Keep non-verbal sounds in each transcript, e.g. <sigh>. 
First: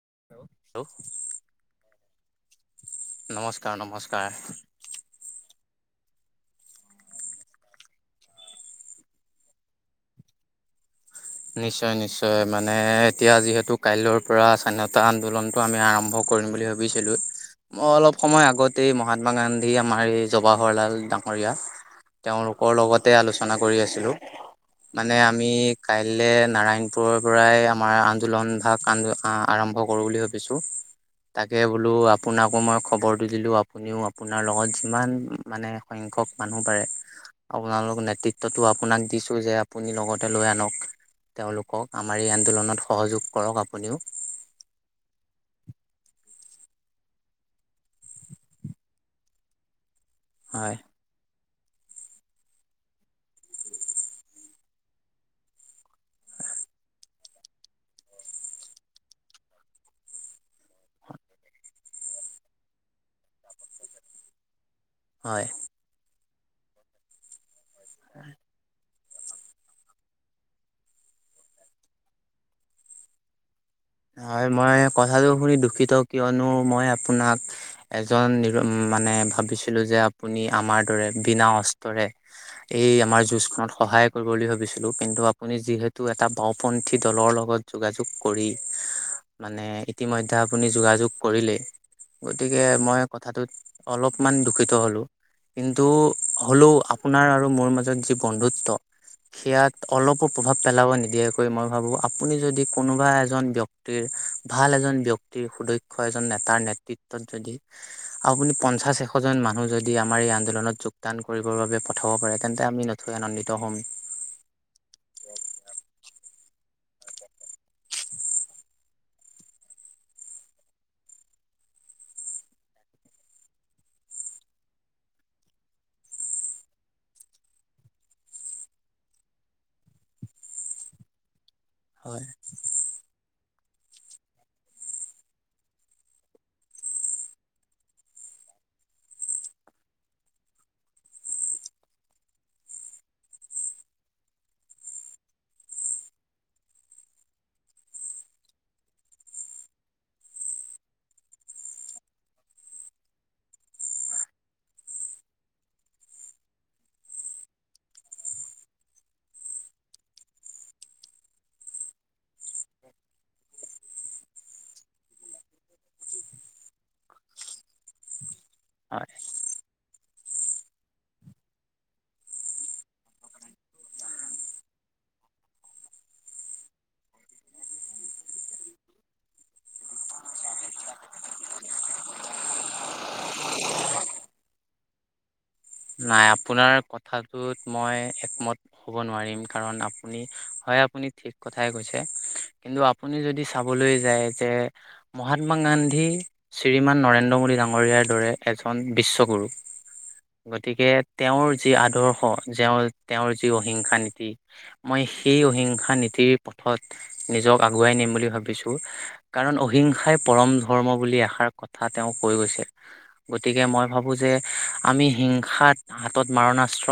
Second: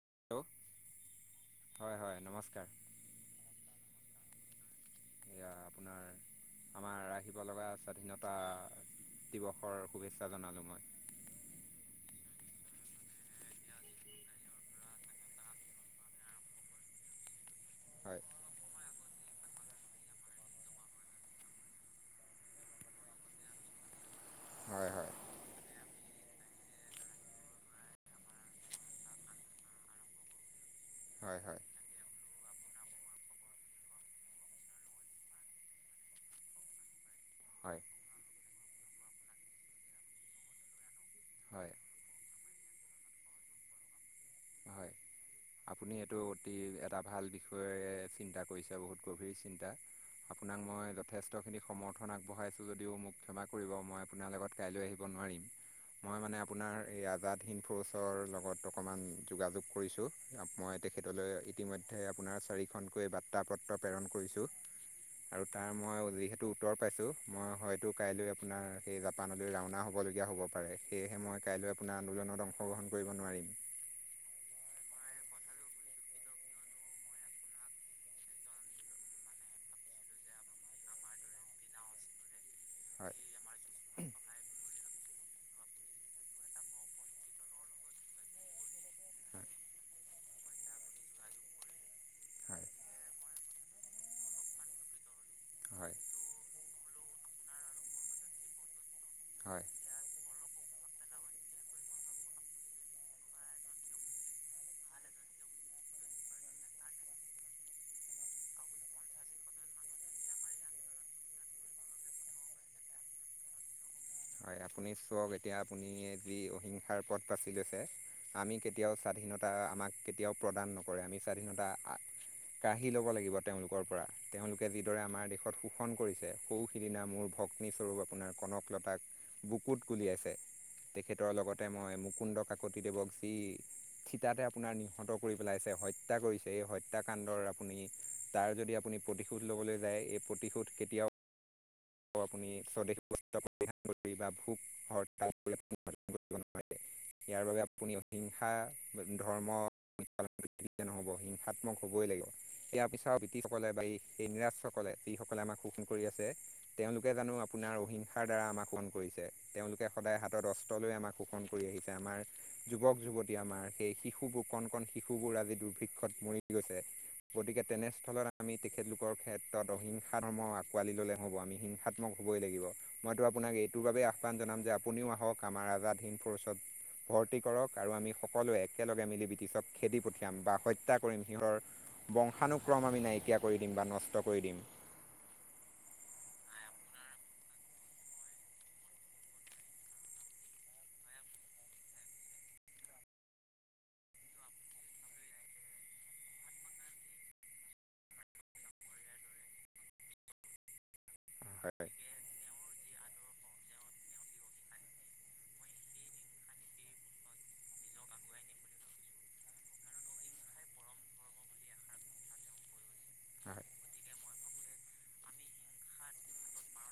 <unintelligible> Hello হয় হয় নমস্কাৰ নমস্কাৰ নমস্কাৰ। এয়া আপোনাৰ <unintelligible> আমাৰ আহিব লগা স্বাধীনতা দিৱসৰ শুভেচ্ছা জনালোঁ মই। নিশ্চয় নিশ্চয় মানে এতিয়া যিহেতু কাইলৈৰ পৰা স্বাধীনতা আন্দোলনটো আমি আৰম্ভ কৰিম বুলি ভাবিছিলো মই অলপ হয় সময় আগতে মহ মহাত্মা গান্ধী আমাৰ এই জৱাহৰলাল ডাঙৰীয়া। তেওঁলোকৰ লগতে আলোচনা কৰি আছিলো হয় হয় মানে আমি। কাইলে নাৰায়ণপুৰৰ পৰাই আমাৰ আন্দোলন ভাগ আ আৰম্ভ কৰো বুলি ভাবিছো? হয় হয় তাকে বোলো আপোনাক? আক মই খবৰ দি দিলো আপুনিও আপোনাৰ লগত যিমান মানে সংখ্যক মানুহ পাৰে। হয় আপোনালোক নেতৃত্বটো আপোনাক দিছো যে আপুনি লগতে লৈ আনক। হয় তেওঁলোকক আমাৰ এই আন্দোলনত সহযোগ কৰক আপুনিও। হয় আপুনি এইটো অতি এটা ভাল বিষয়ে চিন্তা কৰিছে বহুত গভীৰ চিন্তা। আপোনাক হয় মই যথেষ্ট। খিন সমৰ্থন আগবঢ়াইছো যদিও মোক ক্ষমা কৰিব মই আপোনাৰ লগত কাইলৈ আহিব নোৱাৰিম। মই মানে আপোনাৰ এই আজাদ হিন্দ ফ'চৰ লগত অকণমান যোগাযোগ কৰিছোঁ? মই তেখেতলৈ ইতিমধ্যে আপোনাৰ চাৰিখনকৈ বাৰ্তা পত্ৰ প্ৰেৰণ কৰিছো? আৰু হয় তাৰ মই যিহেতু উত্তৰ পাইছো মই হয়তো কাইলৈ আপোনাৰ? সেই জাপানলৈ ৰাওনা হ'বলগীয়া হ'ব পাৰে সেয়েহে মই কাইলৈ আপোনাৰ আন্দোলনত অংশগ্ৰহণ কৰিব নোৱাৰিম। হয় মই কথাটো শুনি দুখিত কিয়নো মই আপোনাক এজন। মানে ভাবিছিলো যে আপুনি আমাৰ দৰে বিনা অস্ত্ৰৰে। এই হয় আমাৰ যুজ খনত সহায় কৰিব বুলি ভাবিছিলো কিন্তু। আপুনি যিহেতু এটা বাওঁপন্থী দলৰ লগত যোগাযোগ কৰি। মানে ইতিমধ্যে আপুনি যোগাযোগ কৰিলেই। হয় গতিকে হয় মই কথাটোত অলপমান দূখিত হলো। কিন্তু হয় হ'লেও আপোনাৰ আৰু মোৰ মাজত যি বন্ধুত্ব। হয় সেয়াত অলপো প্ৰভাৱ পেলাব নিদিয়াকৈ মই ভাবো আপুনি যদি কোনোবা এজন। ব্যক্তি ভাল এজন ব্যক্তিৰ সুদক্ষ এজন নেতাৰ নেতৃত্বত যদি আপুনি পঞ্চাশ এশ জন মানুহ যদি আমাৰ এই আন্দোলনত যোগদান কৰিবৰ বাবে পঠাব পাৰে তেন্তে আমি নথৈ আনন্দিত হ'ম। হয় আপুনি চাওক এতিয়া আপুনি যি অহিংসাৰ পথ বাচি লৈছে আমি কেতিয়াও স্বাধীনতা আমাক কেতিয়াও প্ৰদান নকৰে আমি। চাৰি ঘণ্টা অ কি ল'ব লাগিব তেওঁলোকৰ পৰা তেওঁলোকে যিদৰে আমাৰ দেশত শোষণ কৰিছে সৰু সিদিনা মোৰ ভগ্নীস্বৰূপ আপোনাৰ কনক লতাক বুকুত কুলি আছে তেখেতৰ লগতে মই হয় মুকুন্দ কাকতি দেৱ <inaudible> থিতাতে আপোনাৰ নিহত কৰি পেলাইছে হত্যা কৰিছে এই হত্যাকাণ্ডৰ আপুনি তাৰ যদি আপুনি আপুনি প্ৰতিশোধ ল'বলৈ যায় এই প্ৰতিশোধ কেতিয়াও আপুনি স্বদেশ <unintelligible> বা ভোক <unintelligible> ইয়াৰ বাবে আপুনি অহিংসা ধৰ্ম পালন থাকিলে নহ'ব <unintelligible> হিংসাত্মক হ'বই লাগিব ইয়াৰ পিছত বিটিছ সকলে বা এই ইংৰাজ সকলে যি সকলে আমাক শোষণ কৰি আছে তেওঁলোকে জানো আপোনাৰ অহিংসাৰ দ্বাৰা আমাক শণ কৰিছে তেওঁলোকে সদায় হাতত অস্ত্ৰ লৈ আমাক শোষণ কৰি আহিছে আহিছে আমাৰ যুৱক যুৱতী আমাৰ সেই শিশুবোৰ কণ কণ শিশু বোৰ আজি দুৰ্ভিক্ষত মৰি গৈছে গতিকে তেনেস্থলত আমি হয় তেখেতলোকৰ ক্ষেত্ৰত অহিংসা ধৰ্ম আঁকোৱালি ল'লে হ'ব আমি হিংসাত্মক হ'বই লাগিব মইতো আপোনাক এইটোৰ বাবে আহ্বান জনাম যে আপুনিও আহক আমাৰ আজাদ হিন ফৰচত ভৰ্তি কৰক আৰু আমি সকলোৱে একেলগে মিলি ব্ৰিটিছক খেদি পঠিয়াম বা হত্যা কৰিম সিহতৰ বংশানুক্ৰম আমি নাইকিয়া কৰি দিম বা নষ্ট কৰি দিম <unintelligible> নাই আপোনাৰ কথাটোত মই একমত হ'ব নোৱাৰিম কাৰণ আপুনি হয় আপোনি ঠিক কথাই কৈছে কিন্তু আপুনি যদি চাবলৈ যায় যে মহাত্মা গান্ধী গান্ধী শ্ৰীমান নৰেন্দ্ৰ মোদী ডাঙৰীয়াৰ দৰে এজন বিশ্বগুৰু গতিকে তেওঁৰ যি হয়। আদৰ্শ তেওৰ তেওঁৰ যি অহিংসা নীতি মই সেই অহিংসা নীতিৰ পথত নিজক আগুৱাই নি ম বুলি ভাবিছো কাৰণ অহিংসাই পৰম ধৰ্ম বুলি আশাৰ কথা তেওঁ কৈ গৈছে হয় গতিকে মই ভাবো যে আমি হিংসাত হাতত মাৰণাস্ত্ৰ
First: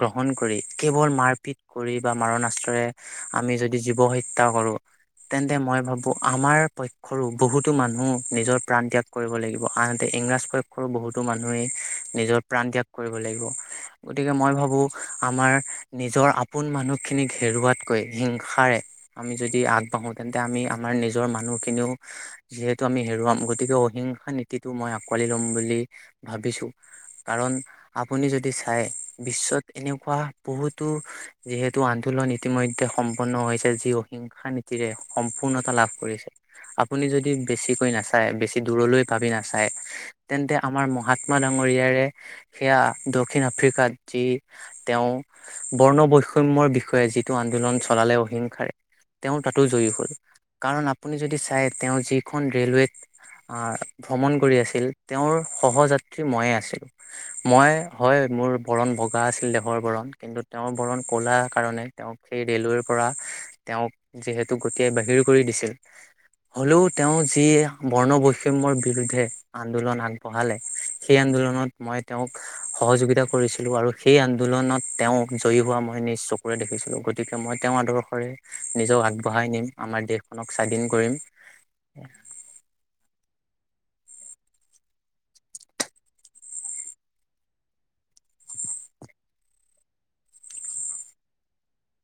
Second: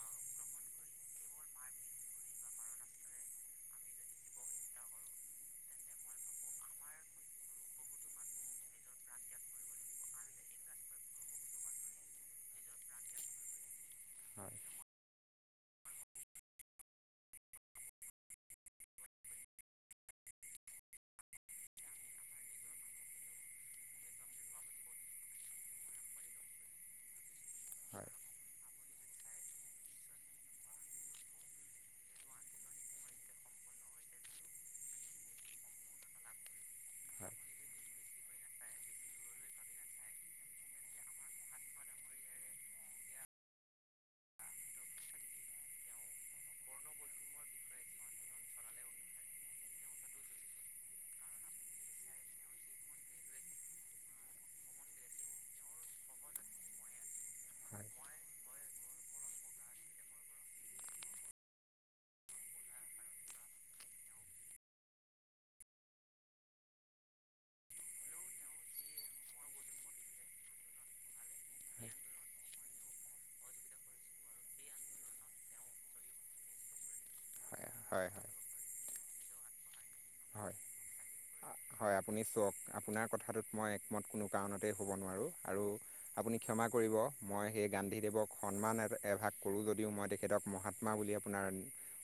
গ্ৰহণ কৰি কেৱল মাৰপিট কৰি বা মাৰণাস্ত্ৰৰে আমি যদি জীৱ হত্যা কৰো তেন্তে মই ভাবো আমাৰ পক্ষৰো বহুতো মানুহ নিজৰ প্ৰাণ ত্যাগ কৰিব লাগিব আনহাতে ইংৰাজ পক্ষৰো বহুতো মানুহেই নিজৰ প্ৰাণ ত্যাগ কৰিব লাগিব গতিকে মই হয় ভাবো আমাৰ নিজৰ আপোন মানুহ খিনিক হেৰুৱাতকৈ হিংসাৰে আমি যদি আগবাঢ়োঁ তেন্তে আমি আমাৰ নিজৰ মানুহখিনিও যিহেতু আমি হেৰুৱাম গতিকে অহিংসা নীতিটো মই আঁকোৱালি ল'ম বুলি ভাবিছো কাৰণ হয় আপুনি যদি চাই বিশ্বত এনেকুৱা বহুতো যিহেতু টো আন্দোলন ইতিমধ্যে সম্পন্ন হৈছে যি অহিংসা নীতিৰে সম্পূৰ্ণতা লাভ কৰিছে আপুনি যদি হয় বেছিকৈ নাচায় বেছি দূৰলৈ পাবি নাচায় তেন্তে আমাৰ মহাত্মা সেয়া দক্ষিণ আফ্ৰিকাত যি তেওঁ বৰ্ণ বৈষম্য অসমৰ বিষয়ে যিটো আন্দোলন চলালে অহিংসাৰে তেওঁ তাতো জয়ী হল কাৰণ আপুনি যদি চাই তেওঁ যিখন ৰেলৱেত আহ ভ্ৰমণ কৰি আছিল তেওঁৰ সহযাত মইে আছিলো মই হয় মোৰ বৰণ ভগা আছিল দেহৰ বৰণ কিন্তু তেওঁৰ বৰণ কলা কাৰণে তেওঁক সেই ৰেলৱেৰ পৰা তেওঁক যিহেতু গতিয়াই বাহিৰ কৰি দিছিল হলেও তেওঁ যি বৰ্ণ বৈষম্যৰ বিৰুদ্ধে আন্দোলন আগবঢ়ালে সেই আন্দোলনত হয় মই তেওঁক সহযোগিতা কৰিছিলো আৰু সেই আন্দোলনত তেওঁক জয়ী হোৱা মই নিজ চকুৰে দেখিছিলো গতিকে মই তেওঁৰ হয় আদৰ্শৰে হয় নিজক আগবঢ়াই নিম আমাৰ দেশ হয় হয় আপুনি চাওক আপোনাৰ কথাটোত মই মত কোনো কাৰণতেই হ'ব নোৱাৰোঁ আৰু আপুনি ক্ষমা কৰিব মই সেই গান্ধীদেৱক সন্মান এভাগ কৰো যদিও মই তেখেতক মহাত্মা বুলি আপোনাৰ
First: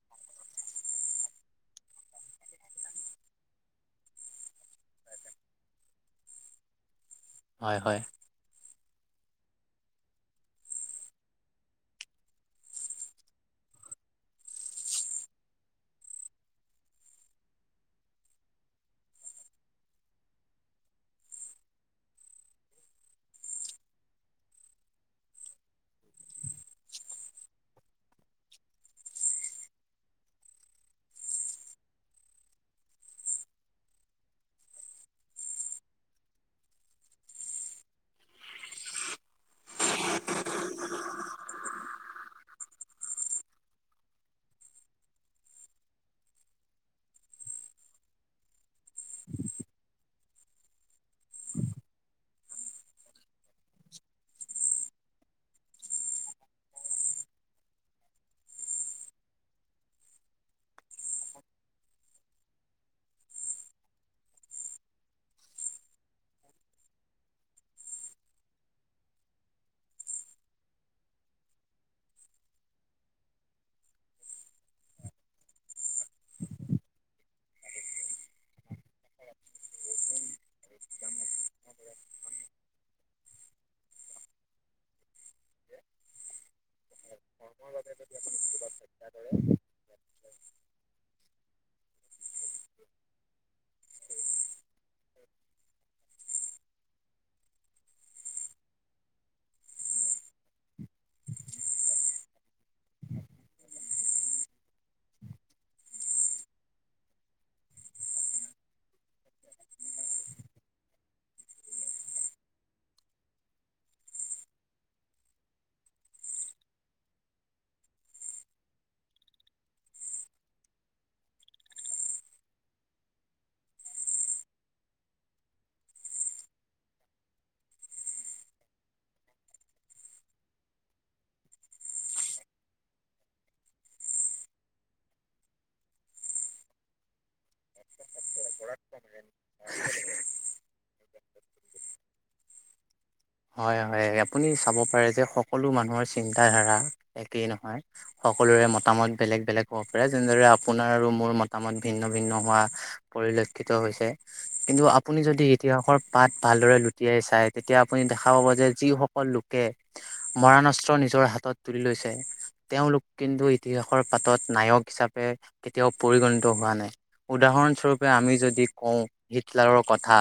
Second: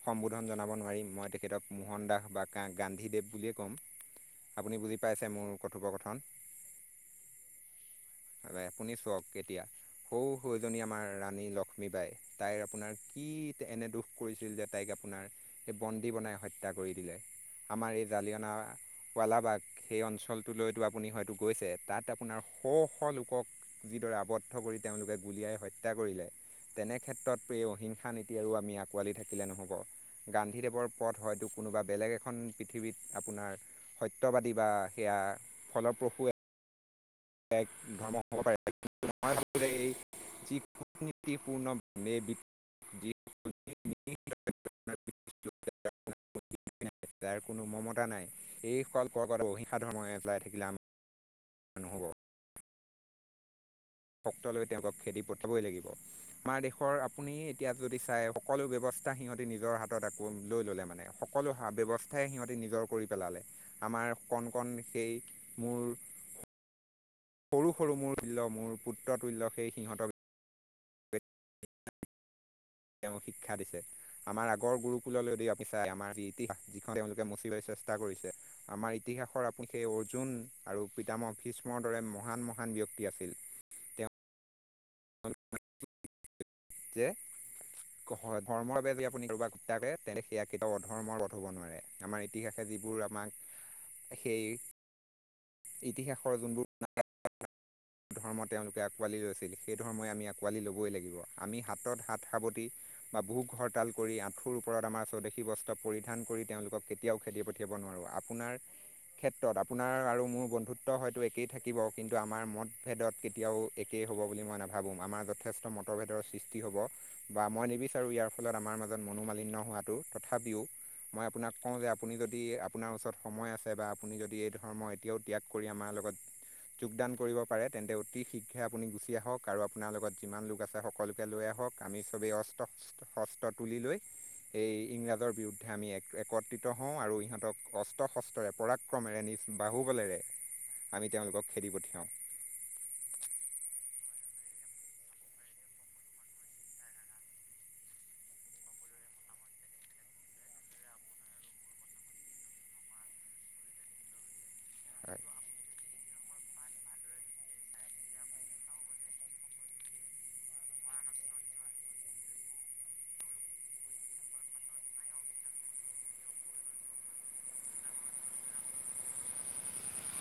সম্বোধন জনাব নোৱাৰিম মই তেখেতক মহনাক বাক গান্ধীদেৱ বুলিয়েই ক'ম আপুনি বুজি পাইছে মোৰ কথোপকথন হয় হয় আপুনি চক এতিয়া সৌ সৌজনি আমাৰ ৰাণী লক্ষ্মী বাই তাই আপোনাৰ এনে দুখ কৰিছিল যে তাইক আপোনাৰ স বন্দী বনাই হত্যা কৰি দিলে আমাৰ এই জালিয়না য়ালাবাগ সেই অঞ্চলটোলৈতো আপুনি হয়তো গৈছে তাত আপোনাৰ শ শ লোকক যিদৰে আৱদ্ধ কৰি তেওঁলোকে গুলীয়াই হত্যা কৰিলে তেনে ক্ষেত্ৰত প্ৰ অহিংসা নীতি আৰু আমি আঁকোৱালি থাকিলে নহব গান্ধীদেৱৰ পথ হয়তো কোনোবা বেলেগ এখন পৃথিৱীত আপোনাৰ সত্যবাদী বা সেয়া ফলপ্ৰসুৱে এক ধৰ্ম হ'ব প এই যি কূটনীতিপূৰ্ণভাৱে যি <unintelligible> তাৰ কোনো মমতা নাই এইসকল পৰ্কত অহিংসা ধৰ্ম এ চলাই থাকিলে আমাৰ নহ'ব ভক্ত লৈ তেওঁলোকক খেদি পঠাবই লাগিব আমাৰ দেশৰ আপুনি এতিয়া যদি চাই সকলো ব্যৱস্থা নিজৰ হাত লৈ ললে মানে সকলো ব্যৱস্থাই সিহঁতি নিজৰ কৰি পেলালে আমাৰ কণ কণ সেই মোৰ <unintelligible> সৰু সৰু মোৰ তূল্য মোৰ পুত্ৰ তুল্য সেই সিহঁত বি তেওঁ শিক্ষা দিছে আমাৰ আগৰ গুৰুকুললৈ যদি আপনি চাই আমাৰ ইতিহাস যিখন তেওঁলোকে মুচি লৈছে চেষ্টা কৰিছে আমাৰ ইতিহাসৰ আপুনি সেই অৰ্জুন আৰু পিতামহ ভীষ্মৰ দৰে মহান মহান ব্যক্তি আছিল <inaudible> <unintelligible> যে ধৰ্মৰ বাবে যদি আপুনি কাৰোবাক হত্যা কৰে তেন্তে সেয়া কেতিয়াও অধৰ্মৰ পধ হব নোৱাৰে আমাৰ ইতিহাসে যিবোৰ আমাক সেই ইতিহাসৰ যোনবোৰ যি ধৰ্ম তেওঁলোকে আঁকোৱালি লৈছিল সেই ধৰ্মই আমি আঁকোৱালি ল'বই লাগিব আমি হাতত হাত সাৱটি বা ভোক ঘৰৰতাল কৰি আঁঠুৰ ওপৰত আমাৰ স্বদেশী বস্ত্ৰ পৰিধান কৰি তেওঁলোকক কেতিয়াও খেতি পঠিয়াব ন নোৱাৰোঁ আপোনাৰ ক্ষেত্ৰত আপোনাৰ আৰু মোৰ বন্ধুত্ব হয়তো একেই থাকিব কিন্তু আমাৰ মদ ভেদত কেতিয়াও একেই হ'ব বুলি মই নাভাবোঁ আমাৰ যথেষ্ট মতভেদৰ সৃষ্টি হ'ব বা মই বিচাৰো ইয়াৰ ফলত আমাৰ মাজত মনোমালিন্য হোৱাটো তথাপিও মই আপোনাক কওঁ যে আপুনি যদি আপোনাৰ ওচৰত সময় আছে বা আপুনি যদি এই ধৰ্ম এতিয়াও ত্যাগ কৰি আমাৰ লগত যোগদান কৰিব পাৰে তেন্তে অতি শীঘ্ৰে আপুনি গুচি আহক আৰু আপোনাৰ লগত যিমান লোক আছে সকলোকে লৈ আহক আমি চবেই অ হ্ত হস্ত্ৰ তুলি লৈ এই ইংৰাজৰ বিৰুদ্ধে আমি এক একত্ৰিত হওঁ আৰু ইহঁতক অস্ত্ৰ শস্ত্ৰৰে পৰাক্ৰমেৰে নিজ বাহুবলেৰে আমি তেওঁলোকক খেদি পঠিয়াওঁ উ হয় হয় আপুনি চাব পাৰে যে সকলো মানুহৰ চিন্ত ধাৰা একেই নহয় সকলো সকলোৰে মতামত বেলেগ বেলেগ হ'ব পাৰে যেনেদৰে আপোনাৰ আৰু মোৰ মতামত ভিন্ন ভিন্ন হোৱা পৰিলক্ষিত হৈছে কিন্তু আপুনি হয় যদি ইতিহাসৰ পাত ভালদৰে লুটিয়াই চাই তেতিয়া আপুনি দেখা পাব যে যিসকল লোকে মৰাণস্ত্ৰ নিজৰ হাত হাতত তুলি লৈছে তেওঁলোক কিন্তু ইতিহাসৰ পাতত নায়ক হিচাপে কেতিয়াও পৰিগণিত হোৱা নাই উদাহৰণস্বৰূপে আমি যদি কওঁ হিটলাৰৰ কথা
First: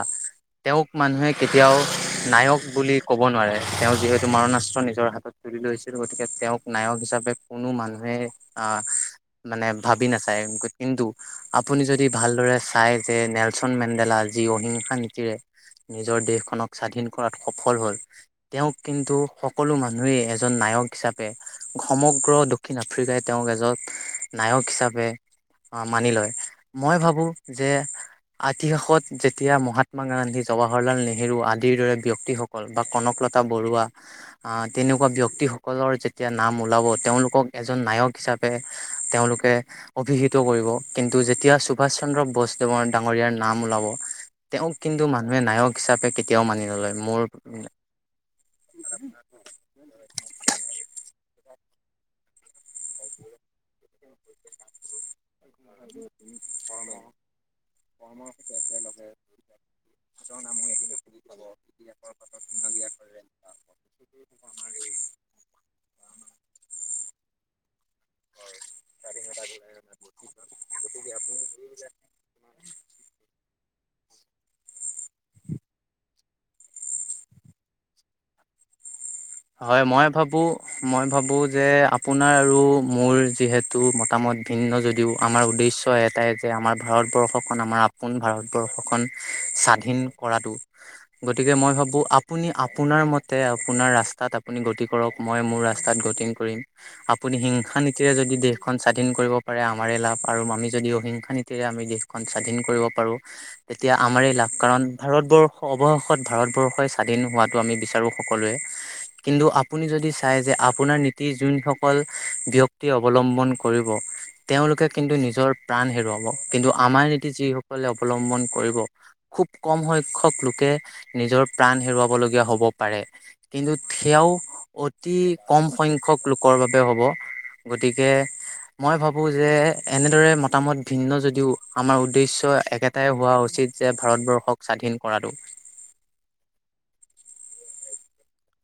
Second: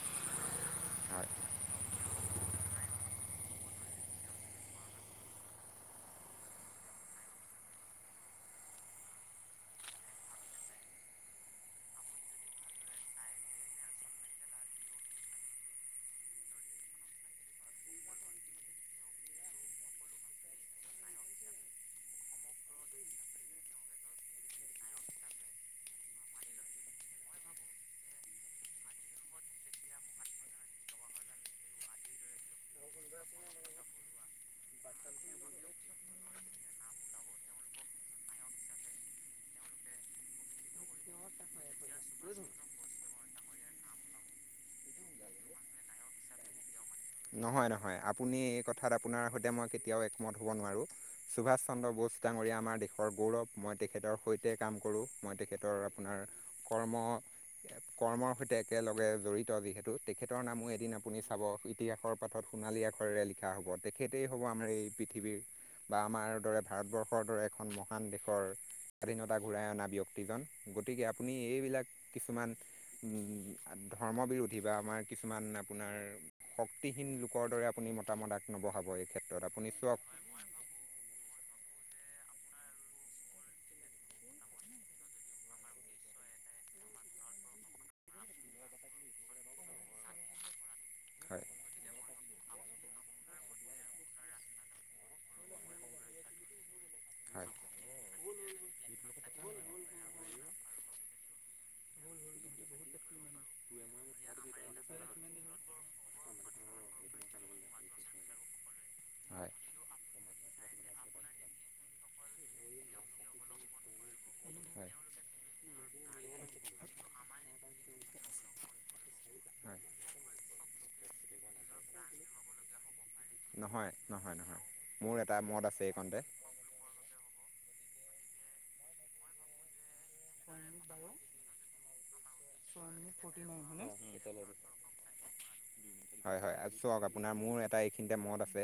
তেওঁক হয় মানুহে কেতিয়াও নায়ক বুলি ক'ব নোৱাৰে তেওঁ যিহেতু মাৰণাস্ত্ৰ নিজৰ হাতত তুলি লৈছিল গতিকে তেওঁক নায়ক হিচাপে কোনো মানুহে আহ মানে ভাবি নাচায় কিন্তু আপুনি যদি ভালদৰে চাই যে নেলচন মেণ্ডেলা যি অহিংসা নীতিৰে নিজৰ দেশখনক স্বাধীন কৰাত সফল হল তেওঁক কিন্তু সকলো মানুহেই এজন নাই নায়ক হিচাপে সমগ্ৰ দক্ষিণ আফ্ৰিকাই তেওঁ এজত নায়ক হিচাপে আহ মানি লয় মই ভাবো যে ইতিহাসত যেতিয়া মহাত্মা গান্ধী, জৱাহৰলাল নেহেৰু আদিৰ দৰে ব্যক্তিসকল বা কনকলকলতা বৰুৱা তেনেকুৱা ব্যক্তিসকলৰ যেতিয়া নাম ওলাব তেওঁলোকক এজন নায়ক হিচাপে তেওঁলোকে অভিহিত কৰিব। কিন্তু যেতিয়া সুভাষ চন্দ্ৰ বসদেৱৰ ডাঙৰীয়াৰ নাম ওলাব। তেওঁক কিন্তু মানুহে নায়ক হিচাপে কেতিয়াও মানি নলয়। মোৰ নহয় নহয় আপুনি এই কথাত আপোনাৰ সৈতে মই কেতিয়াও একমত হ'ব নোৱাৰোঁ। সুভাষ চন্দ্ৰ বোষ ডাঙৰীয়া আমাৰ দেশৰ গৌৰৱ। মই তেখেতৰ সৈতে কাম কৰোঁ, মই তেখেতৰ আপোনাৰ কৰ্ম কৰ্মৰ সৈতে একেলগে জড়িত যিহেতু। তেখেতৰ নামো এদিন আপুনি চাব ইতিহাসৰ পাতত সোণালী আখৰেৰে লিখা হ'ব। তেখেতেই হ'ব আমাৰ এই পৃথিৱীৰ বা আমাৰ দৰে ভাৰতবৰ্ষৰ দৰে এখন মহান দেশৰ স্বাধীনতা ঘূৰাই অনা ব্যক্তিজন। গতিকে আপুনি এইবিলাক কিছুমান ধৰ্ম বিৰোধী বা আমাৰ কিছুমান আপোনাৰ শক্তিহীন লোকৰ দৰে আপুনি মতামতাক নবহাব, এই ক্ষেত্ৰত। আপুনি হয়, চাওক মই ভাবো মই ভাবো যে, আপোনাৰ আৰু মোৰ যিহেতু মতামত ভিন্ন যদিও আমাৰ উদ্দেশ্য এটাই যে আমাৰ ভাৰত ভাৰতবৰ্ষখন আমাৰ আপোন ভাৰতবৰ্ষখন স্বাধীন কৰাতটো হয় গতিকে মই ভাবো আপুনি আপোনাৰ মতে আপোনাৰ ৰাস্তা তাত আপুনি গতি কৰক। মই মোৰ ৰাস্তাত গতি কৰিম। আপুনি হয় হিংসা নীতিৰে যদি দেশখন স্বাধীন কৰিব পাৰে আমাৰেই লাভ। আৰু আমি যদি অহিংসা নীতিৰে আমি দেশখন স্বাধীন কৰিব পাৰোঁ। তেতিয়া আমাৰ লাভ। কাৰণ ভাৰতবৰ্ষ অৱশেষত ভাৰতবৰ্ষই স্বাধীন হোৱাটো আমি বিচাৰো। সকলোৱে। কিন্তু হয় আপুনি যদি চাই যে আপোনাৰ নীতি যোনসকল ব্যক্তিয়ে অৱলম্বন কৰিব। তেওঁলোকে হয় কিন্তু নিজৰ প্ৰাণ হেৰুৱাব। কিন্তু আমাৰ নীতি যিসকলে অবলম্বন কৰিব খুব কম হয় সংখ্যক লোকে নিজৰ প্ৰাণ হেৰুৱাবলগীয়া হ'ব পাৰে। কিন্তু, নহয় সেয়াও নহয় নহয় মোৰ অতি এটা কম মত আছে সংখ্যক এইকণতে লোকৰ বাবে হ'ব। গতিকে মই ভাবো যে, এনেদৰে মতামত ভিন্ন যদিও আমাৰ উদ্দেশ্য একেটাই হোৱা উচিত যে ভাৰতবৰ্ষক স্বাধীন কৰাটো। হয়, হয়। চক আপোনাৰ মোৰ এটা খিনিতে মদ আছে,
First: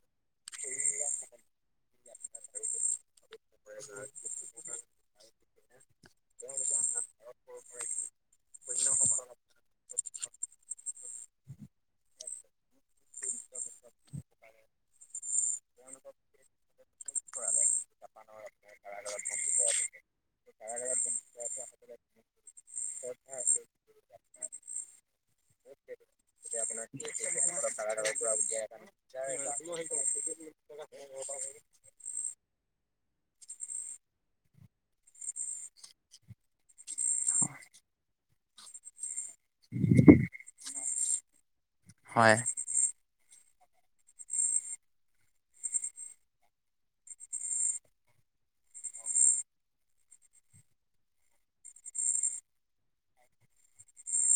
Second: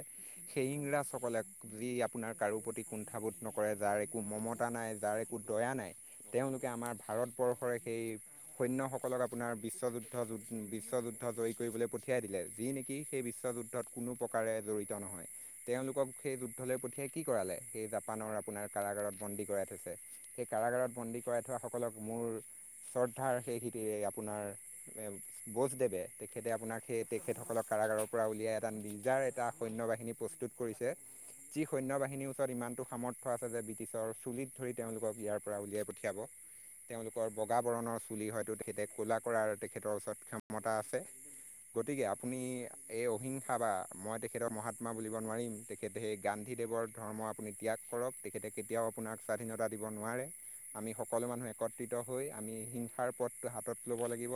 সেই ইংৰাজসকলে যি আপোনাৰ কাৰো প্ৰতি কুণ্ঠাবোধ নকৰে। যাৰ একো মমতা নাই যাৰ একো দয়া নাই। তেওঁলোকে আমাৰ ভাৰতবৰ্ষৰে সেই সৈন্যসকলক আপোনাৰ বিশ্বযুদ্ধ যু বিশ্বযুদ্ধ যুদ্ধ জয়ী কৰিবলৈ পঠিয়াই দিলে। যি নেকি সেই বিশ্ব যুদ্ধত কোনো প্ৰকাৰে জড়িত নহয়। তেওঁলোকক সেই যুদ্ধলৈ পঠিয়াই কি কৰালে, সেই জাপানৰ আপোনাৰ কাৰাগাৰত বন্দী কৰাই থৈছে। সেই কাৰাগাৰত বন্দী কৰাই থোৱা সকলক মোৰ শ্ৰদ্ধাৰ সেই খেতিৰে আপোনাৰ বোজ দেৱে তেখেতে আপোনাৰ সেই তেখেতসকলক কাৰাগাৰৰ পৰা উলিয়াই এটা নিজাৰ এটা সৈন্য বাহিনী প্ৰস্তুত কৰিছে। যি সৈন্য বাহিনীৰ ওচৰত ইমান টো সামৰ্থ্ আছে যে ব্ৰিটিছৰ চুলিত ধৰি তেওঁলোকক ইয়াৰ পৰা উলিয়াই পঠিয়াব। তেওঁলোকৰ বগা বৰণৰ চুলি হয়তো তেখেতে ক'লা কৰাৰ তেখেতৰ ওচৰত ক্ষমতা আছে। গতিকে, হয় আপুনি এই অহিংসা খাবা মই তেখেতৰ মহাত্মা বুলিব নোৱাৰিম। তেখেতে সেই গান্ধীদেৱৰ ধৰ্ম আপুনি ত্যাগ কৰক তেখে কেতিয়াও আপোনাক স্বাধীনতা দিব নোৱাৰে। আমি সকলো মানুহ একত্ৰিত হৈ আমি হিংসাৰ পথটো হাতত ল'ব লাগিব।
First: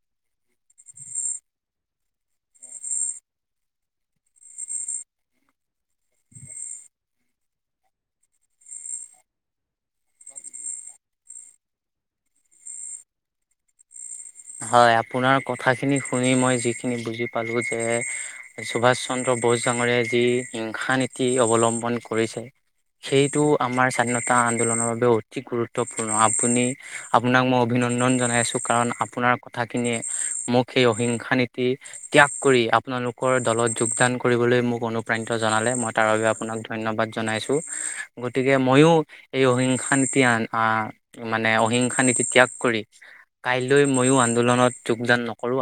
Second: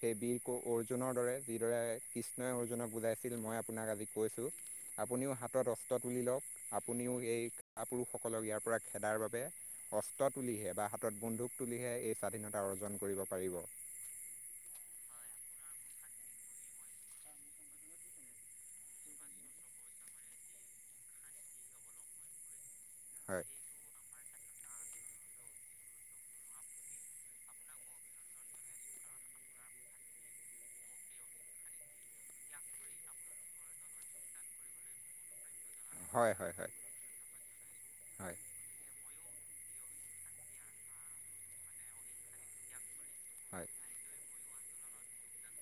সেই বীৰ ক- অৰ্জুনৰ দৰে যিদৰে কৃষ্ণই অৰ্জুনক বুজাইছিল মই আপোনাক আজি কৈছোঁ, আপুনিও হাতত অস্ত তুলি লওক। আপুনিও এই কা-পুৰুষসকলক ইয়াৰ পৰা খেদাৰ বাবে অস্তত তুলিহে বা হাতত বন্ধুক তুলিহে এই স্বাধীনতা অৰ্জন কৰিব পাৰিব। হয়, আপোনাৰ কথাখিনি শুনি মই যিখিনি বুজি পালো যে, সুভাষ চন্দ্ৰ বোস ডাঙৰীয় যি হিংসা নীতি অৱলম্বন কৰিছে। সেইটো হয় আমাৰ স্বাধীনতা আন্দোলনৰ বাবে অতি গুৰুত্বপূৰ্ণ। আপুনি আপোনাক মই অভিনন্দন জনাইছো। কাৰণ, আপোনাৰ কথাখিনিয়ে মোক সেই অহিংসা নীতি ত্যাগ কৰি আপোনালোকৰ দলত যোগদান কৰিব মোক অনুপ্ৰাণিত জনালে মই তাৰ বাবে হয় হয় আপোনাক হয় ধন্যবাদ জনাইছো। হয় গতিকে মইয়ো এই অহিংসা নীতি আ মানে অহিংসা নীতি ত্যাগ কৰি হয় কাইলৈ ময়ো আন্দোলনত যোগদান নকৰো